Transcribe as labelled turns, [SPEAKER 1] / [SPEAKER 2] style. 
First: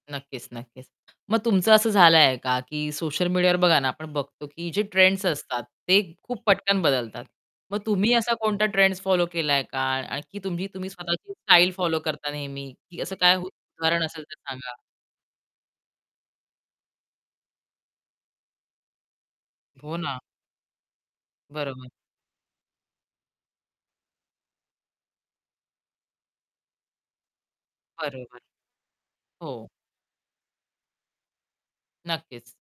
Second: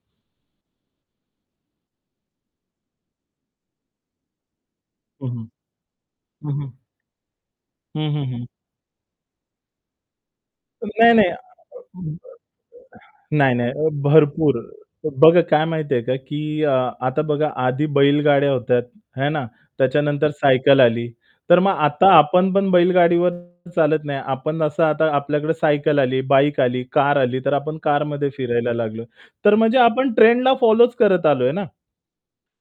[SPEAKER 1] नक्कीच, नक्कीच. मग तुमचं असं झालंय का की सोशल मीडियावर बघा ना आपण बघतो की जे ट्रेंड्स
[SPEAKER 2] हं, हं.
[SPEAKER 1] असतात ते खूप
[SPEAKER 2] हं, हं.
[SPEAKER 1] पटकन बदलतात. मग
[SPEAKER 2] हं,
[SPEAKER 1] तुम्ही
[SPEAKER 2] हं,
[SPEAKER 1] असा
[SPEAKER 2] हं.
[SPEAKER 1] कोणता ट्रेंड्स फॉलो केलाय का? आणखी तुम्ही तुम्ही
[SPEAKER 2] नाही नाही.
[SPEAKER 1] स्वतःची स्टाईल फॉलो करता नेहमी? की असं काय
[SPEAKER 2] नाही, नाही.
[SPEAKER 1] उदाहरण असेल तर
[SPEAKER 2] भरपूर
[SPEAKER 1] सांगा.
[SPEAKER 2] बघा काय माहिती आहे का, की अ, आता बघा आधी बैलगाड्या होत्या, हे ना?
[SPEAKER 1] हो ना.
[SPEAKER 2] त्याच्यानंतर सायकल आली तर मग
[SPEAKER 1] बरोबर.
[SPEAKER 2] आता आपण पण बैलगाडीवर चालत नाही. आपण असं आता आपल्याकडे सायकल आली, बाईक आली, कार आली तर आपण कारमध्ये
[SPEAKER 1] बरोबर.
[SPEAKER 2] फिरायला लागलो. तर
[SPEAKER 1] हो.
[SPEAKER 2] म्हणजे आपण ट्रेंडला फॉलोच करत आलोय ना.
[SPEAKER 1] नक्कीच.